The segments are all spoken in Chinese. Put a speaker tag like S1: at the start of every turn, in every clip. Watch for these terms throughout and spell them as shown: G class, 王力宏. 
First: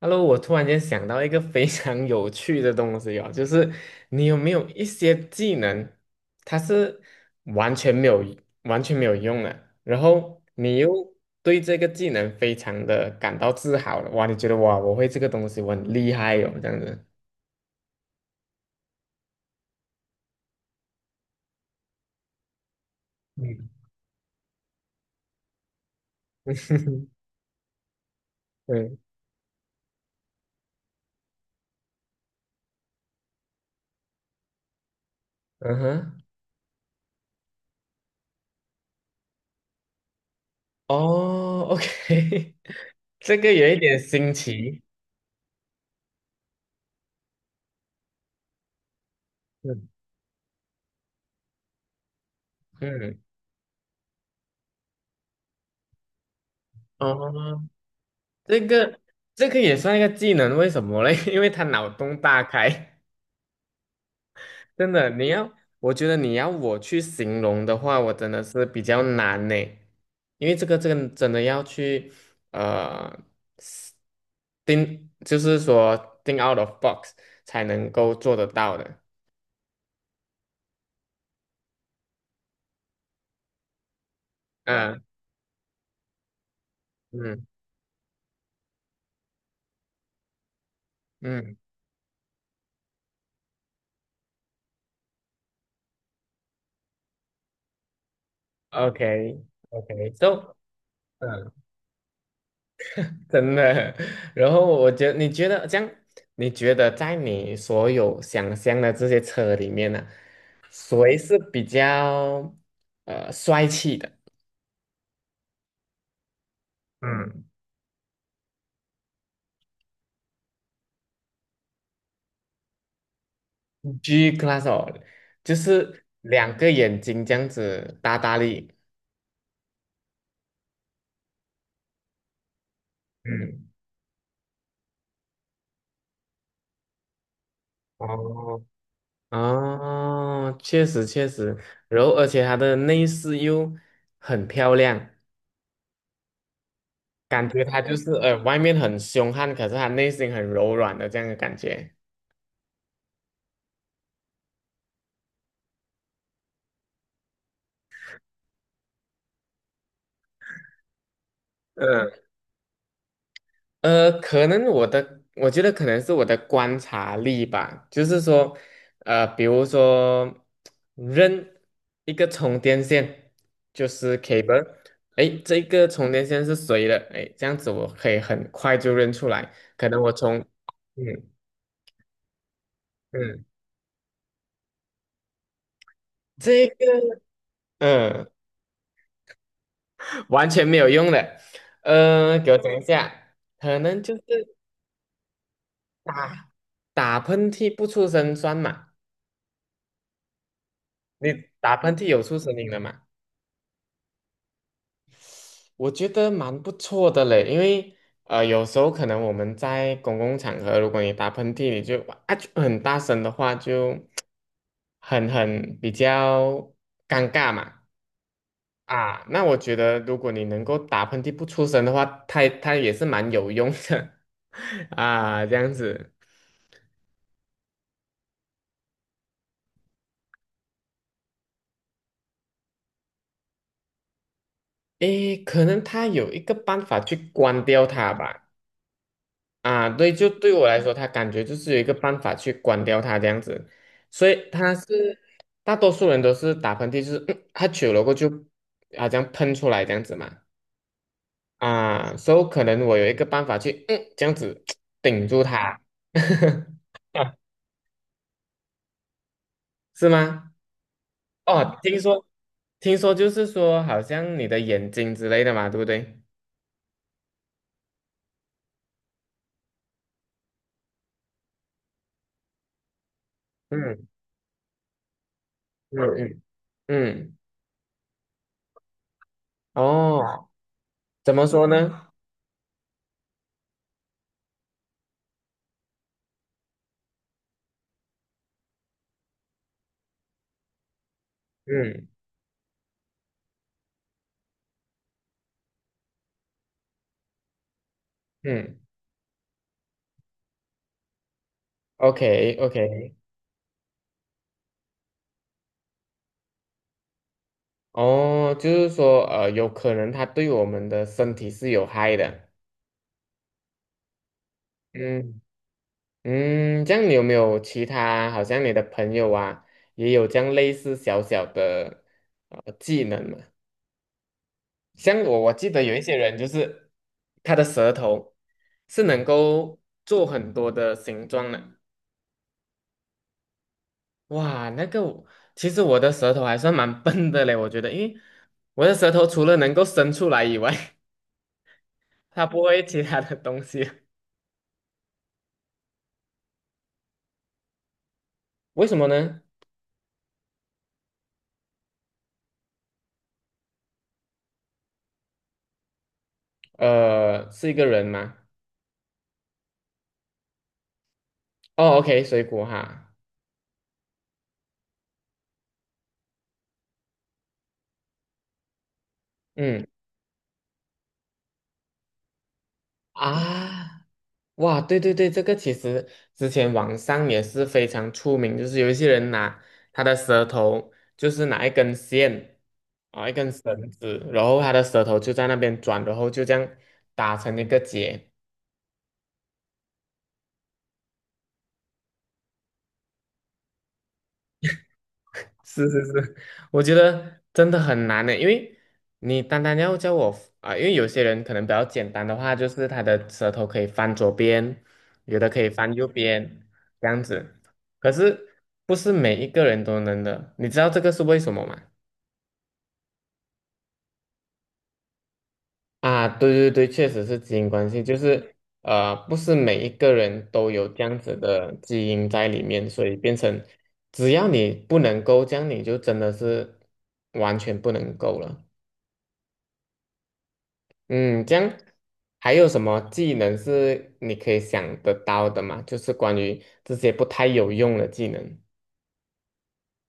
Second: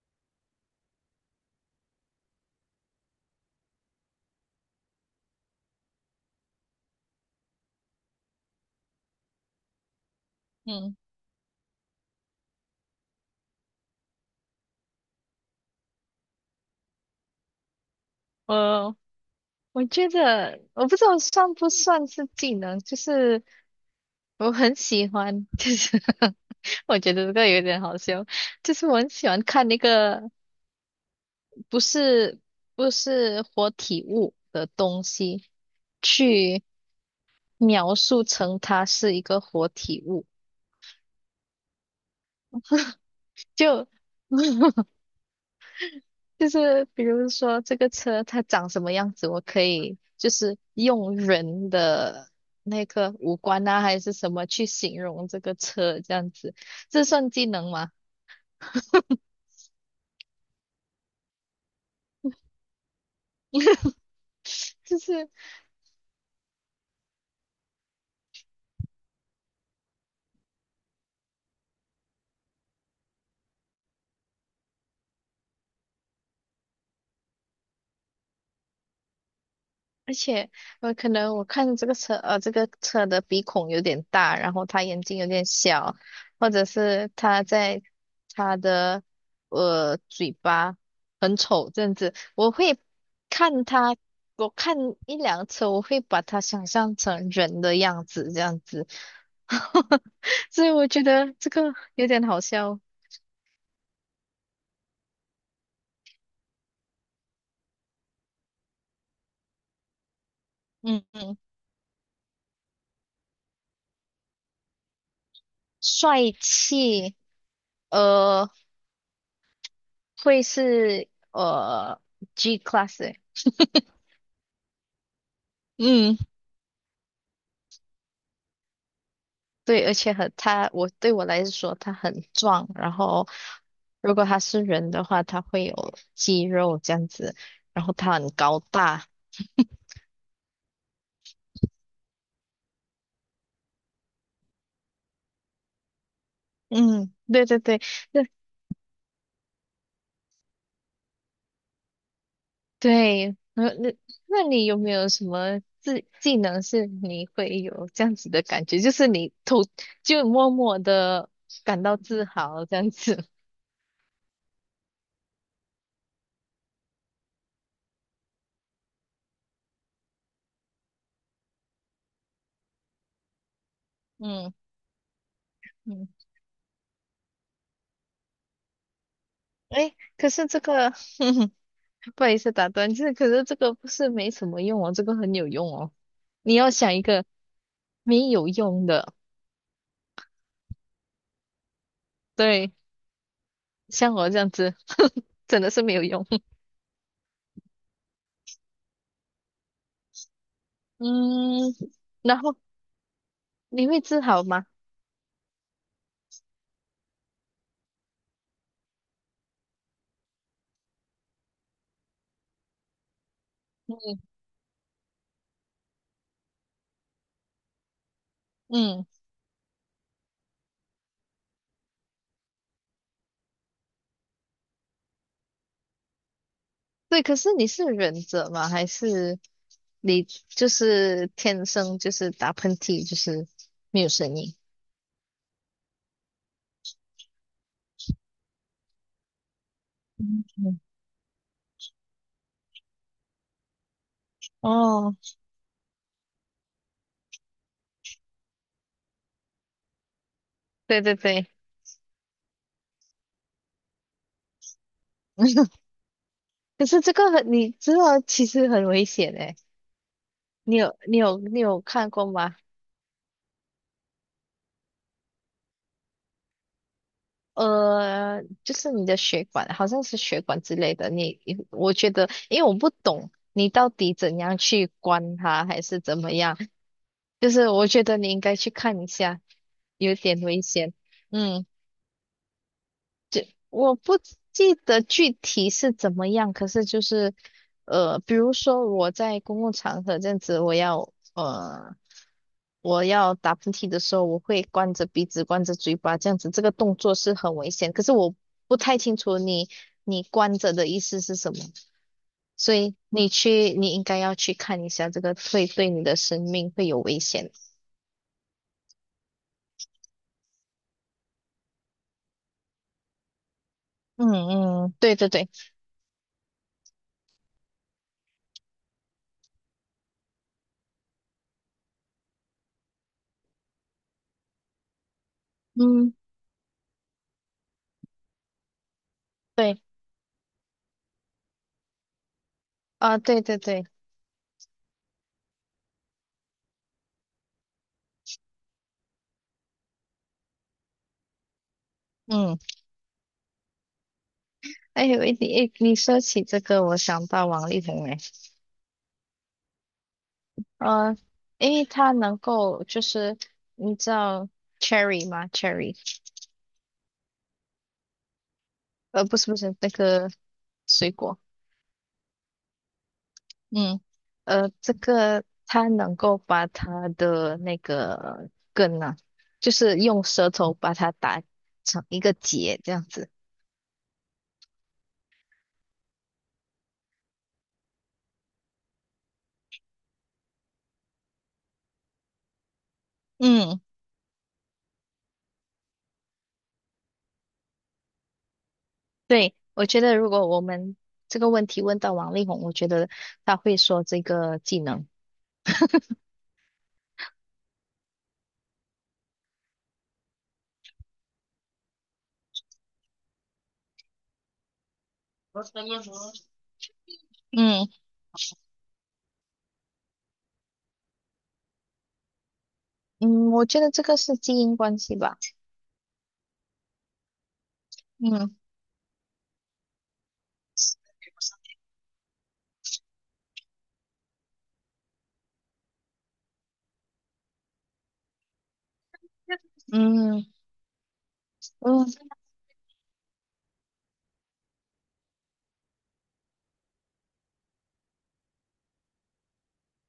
S1: Hello，我突然间想到一个非常有趣的东西哦，就是你有没有一些技能，它是完全没有完全没有用的，然后你又
S2: 嗯，
S1: 对这个技能非常的感到自豪了，哇，你觉得哇，我会这个东西，我很厉害哦，这样子。
S2: 我我觉得我不知道算不算是技能，就是
S1: 嗯，
S2: 我很喜欢，就是 我 觉得这个有点好笑，就是我
S1: 对，
S2: 很喜欢看那个不是不是活体物的东西，
S1: 嗯哼，
S2: 去描述成它是一个活体物，
S1: 哦，OK，这个有一
S2: 就
S1: 点新 奇
S2: 就是比如说这个车它长什么样子，我可
S1: 嗯，
S2: 以就是用人的那个
S1: 嗯，
S2: 五官啊，还是什么去形容这个车这样子，这算技
S1: 哦，
S2: 能吗？
S1: 这个这个也算一个技能，为什么嘞？因为他脑洞大开。真
S2: 就
S1: 的，你
S2: 是。
S1: 要，我觉得你要我去形容的话，我真的是比较难呢，因为这个真的要去呃定，就是说定 out of box 才能够做得到的。
S2: 而且我可能我看这个车，这个车的鼻孔有点大，然后他
S1: 嗯
S2: 眼睛有点小，或者是他
S1: 嗯
S2: 在他的嘴巴很
S1: 嗯
S2: 丑这样子，我会看他，我看一辆车，我会把它想象成人的样子这样子，
S1: ，OK OK，so
S2: 所以我觉得
S1: 嗯，
S2: 这个有点好笑。
S1: 真的。然后我觉得，你觉得在你所有想象的这些车里面呢、
S2: 嗯
S1: 谁
S2: 嗯，
S1: 是比较帅气的？
S2: 帅气，
S1: 嗯，
S2: 呃，会是G class 欸
S1: g class 哦，就是
S2: 嗯。
S1: 两个眼睛这样子大大力。
S2: 对，而且很他，我对我来说他很壮，然后
S1: 嗯，
S2: 如果他是人的话，他会有肌肉这样子，然后他很高
S1: 哦，
S2: 大。
S1: 哦，确实确实，然后而且它的内饰又很漂亮，
S2: 嗯，对
S1: 感
S2: 对
S1: 觉它
S2: 对，
S1: 就是
S2: 那
S1: 外面很凶悍，可是它内心很柔软的这样的感觉。
S2: 对，那你有没有什么技能是你会有这样子的感觉，就是你偷就默默的感到
S1: 嗯。
S2: 自豪这样子？
S1: 呃，可能我的，我觉得可能是我的观察力吧，就是说，比如说扔一个充电线，就是
S2: 嗯
S1: cable，哎，这个
S2: 嗯，
S1: 充电线是谁的？哎，这样子我可以很快就认出来，可
S2: 诶，
S1: 能我
S2: 可
S1: 从，
S2: 是这个
S1: 嗯
S2: 不好意思打断，就是可是
S1: 嗯，
S2: 这个不是没什么用哦，这个很有用哦。你
S1: 这
S2: 要想一
S1: 个
S2: 个
S1: 嗯
S2: 没有用的，
S1: 完全没有用的，给我
S2: 对，
S1: 讲一下，可能就
S2: 像
S1: 是
S2: 我这样子，真的是没有用。
S1: 打打喷嚏不出声算嘛，你
S2: 嗯，
S1: 打喷嚏有出
S2: 然
S1: 声
S2: 后
S1: 音的嘛？
S2: 你会治好吗？
S1: 我觉得蛮不错的嘞，因为有时候可能我们在公共场合，如果你打喷嚏，你就很大声的话，就很比较尴尬嘛。
S2: 嗯，
S1: 啊，那我觉得如果你能够打喷嚏不出声的话，它也是蛮有用的 啊，这样子。
S2: 对，可是你是忍者吗？还是你就是天生就是打喷嚏就是没有声音？
S1: 诶，可能它有一个办法去关掉它吧。啊，对，就
S2: 嗯
S1: 对我来
S2: 嗯
S1: 说，他感觉就是有一个办法去关掉它这样子，所以他
S2: 哦，
S1: 是大多数人都是打喷嚏，就是他久了过后就啊这喷出来这样子嘛，
S2: 对对对，
S1: 啊，所以可能我有一个办法去这样子 顶住它，
S2: 可是这个很，你知道其实很危险诶。
S1: 是吗？
S2: 你
S1: 哦，
S2: 有
S1: 听
S2: 看过
S1: 说
S2: 吗？
S1: 听说就是说好像你的眼睛之类的嘛，对不对？
S2: 就是你的血管，好像是血管之类的。你，我觉得，因为我不懂你到
S1: 嗯
S2: 底怎样去关它，还
S1: 嗯
S2: 是怎么
S1: 嗯
S2: 样，
S1: 嗯，
S2: 就是我觉得你应该去看一下，有点
S1: 哦，
S2: 危险。
S1: 怎么
S2: 嗯。
S1: 说呢？
S2: 我不记得具体是怎么样，可是就是，比如说我在公共场合这样子，
S1: 嗯
S2: 我要打喷嚏的时候，我会关着鼻子、关着嘴巴，这样子，这个动作是很危险。可是我不
S1: 嗯
S2: 太清楚你关着的意思是什么，
S1: ，OK
S2: 所以
S1: OK。
S2: 你应该要去看一下，这个会对你的生命会有危险。
S1: 哦，就是说，有可能它对我们的身体是有害的。
S2: 嗯嗯，对对
S1: 嗯
S2: 对，
S1: 嗯，这样你有没有其他，好像你的朋友啊，也有这样类似小小的技能嘛？像我记得有一
S2: 嗯
S1: 些人就是他的舌头是能够
S2: 对
S1: 做很多的形状的。
S2: 啊，对对对，
S1: 哇，那个我其实我的舌头还算蛮笨的嘞，我觉得，因为我的舌头除了能够伸出来以外，它
S2: 嗯。
S1: 不会其他的东西。
S2: 哎，有一点，哎，你说起这个，我想到王力宏哎，
S1: 为什么呢？
S2: 呃，因为他能够就是你知道 cherry 吗？cherry,
S1: 是一个人吗？
S2: 不是那个水果，
S1: 哦，OK，水果哈，
S2: 嗯，这个他能够把他的那个根啊，就
S1: 嗯
S2: 是用舌头把它打成一个结这样子。
S1: 啊，哇，对对对，这个其实之前网上也是非常出名，就是有一些人拿他的舌头，就是拿一根线啊，一根
S2: 嗯，
S1: 绳子，然后他的舌头就在那边转，然后就这样打成一个结，
S2: 对，我觉得如果我们这个问题问到王力宏，我觉得他会说这个技能。
S1: 是是是，我觉得真的很难呢，因为你单单要叫我啊、因为有些人可能比较简单的话，就是他的舌头可以翻左边，有的可以翻右边，这样子。
S2: 嗯
S1: 可是不是每一个人都能的，你知道这个是为什么吗？
S2: 嗯，我觉得这个是基因关系吧。
S1: 啊，对对对，确实是基因关系，就
S2: 嗯
S1: 是不是每一个人都有这样子的基因在里面，所以变成只要你不能够这样，你就真的是完全不能够了。
S2: 嗯
S1: 嗯，这样
S2: 嗯
S1: 还有什么技能是你可以想得到的吗？就是关于这些不太有用的技能。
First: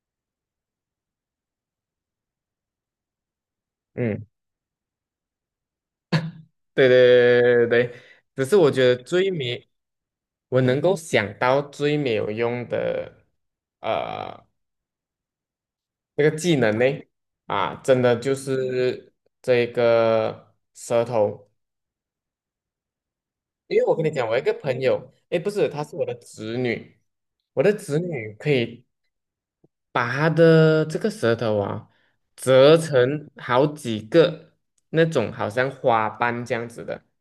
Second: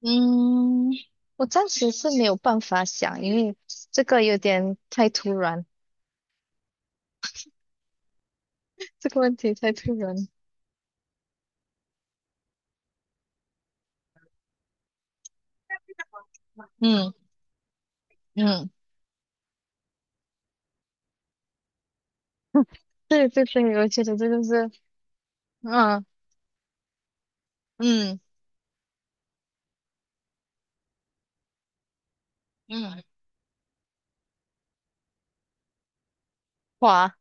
S2: 嗯，我暂时是没有办法想，因为这个
S1: 嗯，
S2: 有点太突然，
S1: 对对对对对，只是
S2: 这个问题太突然。
S1: 我能够想到最没有用的，呃，这个技能呢，
S2: 嗯
S1: 啊，真的就
S2: 嗯，
S1: 是这个舌头，
S2: 对对
S1: 因
S2: 对，
S1: 为
S2: 我
S1: 我
S2: 觉
S1: 跟你
S2: 得
S1: 讲，
S2: 这
S1: 我有
S2: 个
S1: 一个
S2: 是，
S1: 朋友，诶，不是，她是我
S2: 嗯
S1: 的侄女，我的侄
S2: 嗯
S1: 女可以把它的这个舌头啊，折
S2: 嗯，
S1: 成好几个那种好像花瓣这样子的。
S2: 哇，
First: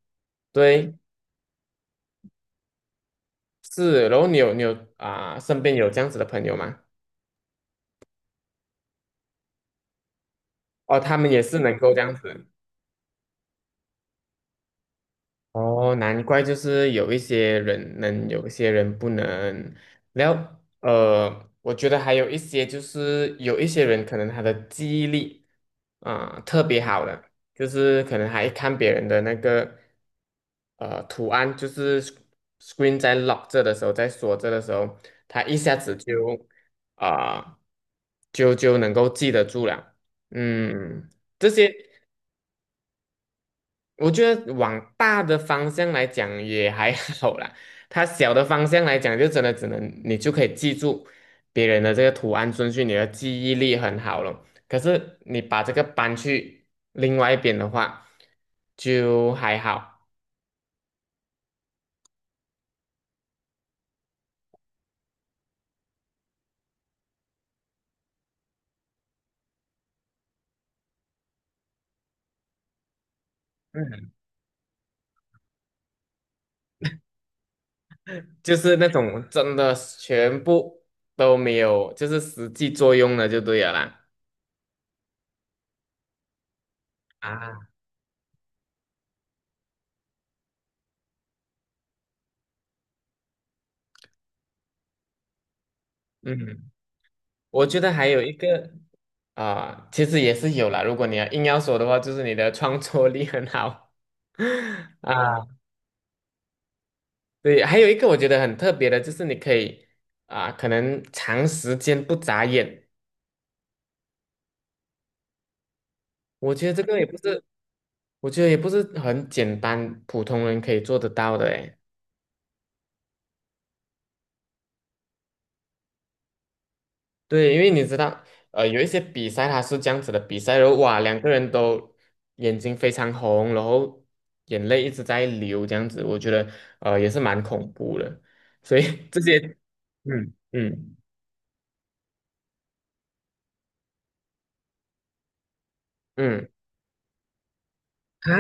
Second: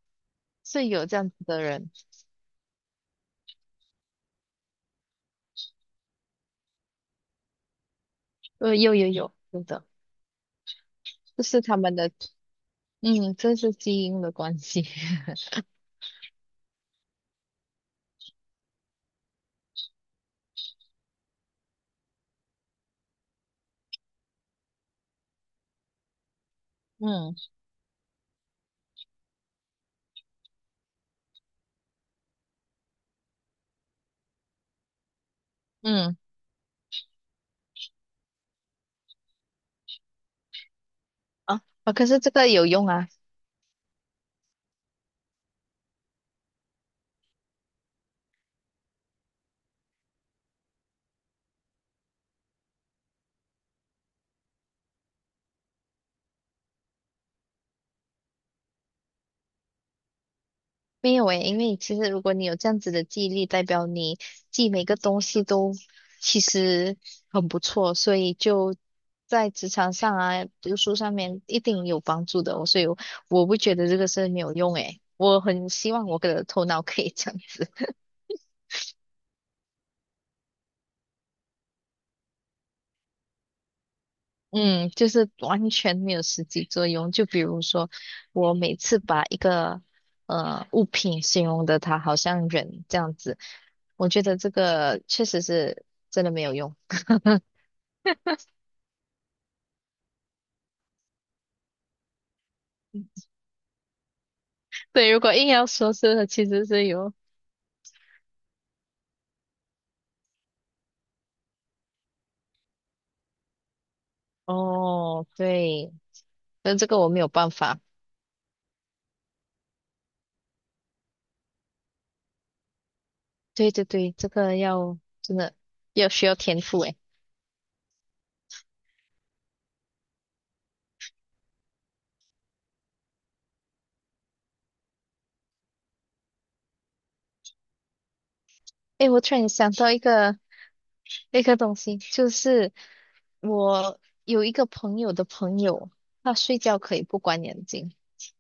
S2: 是
S1: 对，
S2: 有这样子的人，
S1: 是。然后你有你有啊、身边有这样子的朋友吗？
S2: 有有有，有的，
S1: 哦，他们也
S2: 这
S1: 是
S2: 是
S1: 能
S2: 他
S1: 够
S2: 们
S1: 这
S2: 的，
S1: 样子。
S2: 嗯，这是基因的关系。
S1: 哦，难怪就是有一些人能，有一些人不能。然后我觉得还有一些就是有一些人可能他的记忆力啊、特别好的。
S2: 嗯
S1: 就是可能还看别人的那个图案，就是 r e e n 在 lock 着的时候，在锁着的时候，它一下子就
S2: 嗯
S1: 啊、就就能够记得住了。嗯，这
S2: 啊
S1: 些
S2: 啊，可是这个有用啊。
S1: 我觉得往大的方向来讲也还 好啦，它小的方向来讲就真的只能你就可以记住别人的这个图案顺序，你的记忆力很好了。可是你把这个搬去另外一边的话，就还好。
S2: 没有诶，因为其实如果你有这样子的记忆力，代表你记每个东西都其实很不错，所以就在职场上啊、读书上面一定有帮助的哦。所以我，我不觉得这个
S1: 嗯。
S2: 是没有用诶，我很希望我的头脑可以这样子，
S1: 就是那种真的全部都没有，就是实际作用的就对了啦。
S2: 嗯，就是完全没有实际作用。就比
S1: 啊，
S2: 如说，我每次把一个物品形容的它好像人这样子，我觉得这个确实是真的没有
S1: 嗯，
S2: 用。
S1: 我觉得还有一个啊、其实也是有啦。如果你要硬要说的话，就是你的创作力很好
S2: 对，如果
S1: 啊。
S2: 硬要说是其实是有，
S1: 对，还有一个我觉得很特别的，就是你可以啊、可能长时间不眨眼，
S2: 哦，对，
S1: 我觉得
S2: 但
S1: 这
S2: 这
S1: 个
S2: 个
S1: 也
S2: 我
S1: 不
S2: 没有
S1: 是，
S2: 办法。
S1: 我觉得也不是很简单，普通人可以做得到的诶。
S2: 对对对，这个要真的要需要天赋诶。
S1: 对，因为你知道，有一些比赛它是这样子的，比赛然后哇，两个人都眼睛非常红，然后眼泪一直在流，这样子，我觉得也是蛮恐怖的。所以
S2: 诶，我
S1: 这
S2: 突
S1: 些，
S2: 然想到一
S1: 嗯
S2: 个
S1: 嗯
S2: 一个东西，就是我有一个朋友的朋友，他
S1: 嗯
S2: 睡觉可以不关眼睛，
S1: 啊，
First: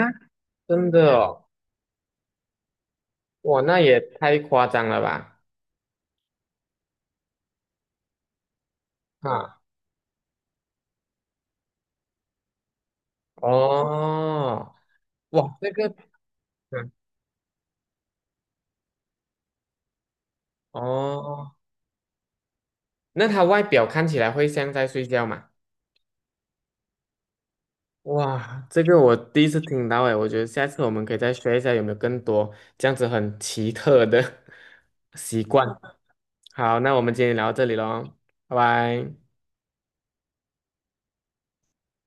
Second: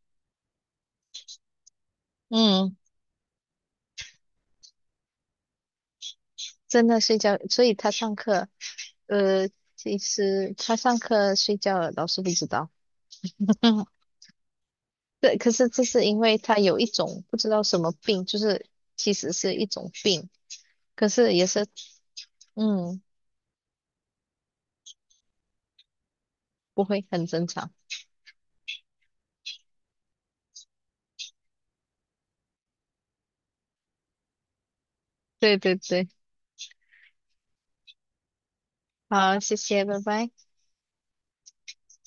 S1: 真的哦，
S2: 嗯，
S1: 哇，那也太夸张了吧？
S2: 真的睡觉，所以他上课，呃，
S1: 啊，
S2: 其实他上课睡觉了，老师不知道。
S1: 哦，
S2: 对，可
S1: 哇，
S2: 是
S1: 这
S2: 这
S1: 个，
S2: 是因为他有一
S1: 嗯，
S2: 种不知道什么病，就是其实是一种病，可是也
S1: 哦，
S2: 是，嗯，
S1: 那他外表看起来会像在睡觉吗？
S2: 不会，很正常。
S1: 哇，这个我第一次听到诶，我觉得下次我们可以再学一下有没有更多这样子很奇特的 习
S2: 对
S1: 惯。
S2: 对对，
S1: 好，那我们今天聊到这里喽，拜拜。
S2: 好，谢谢，拜拜。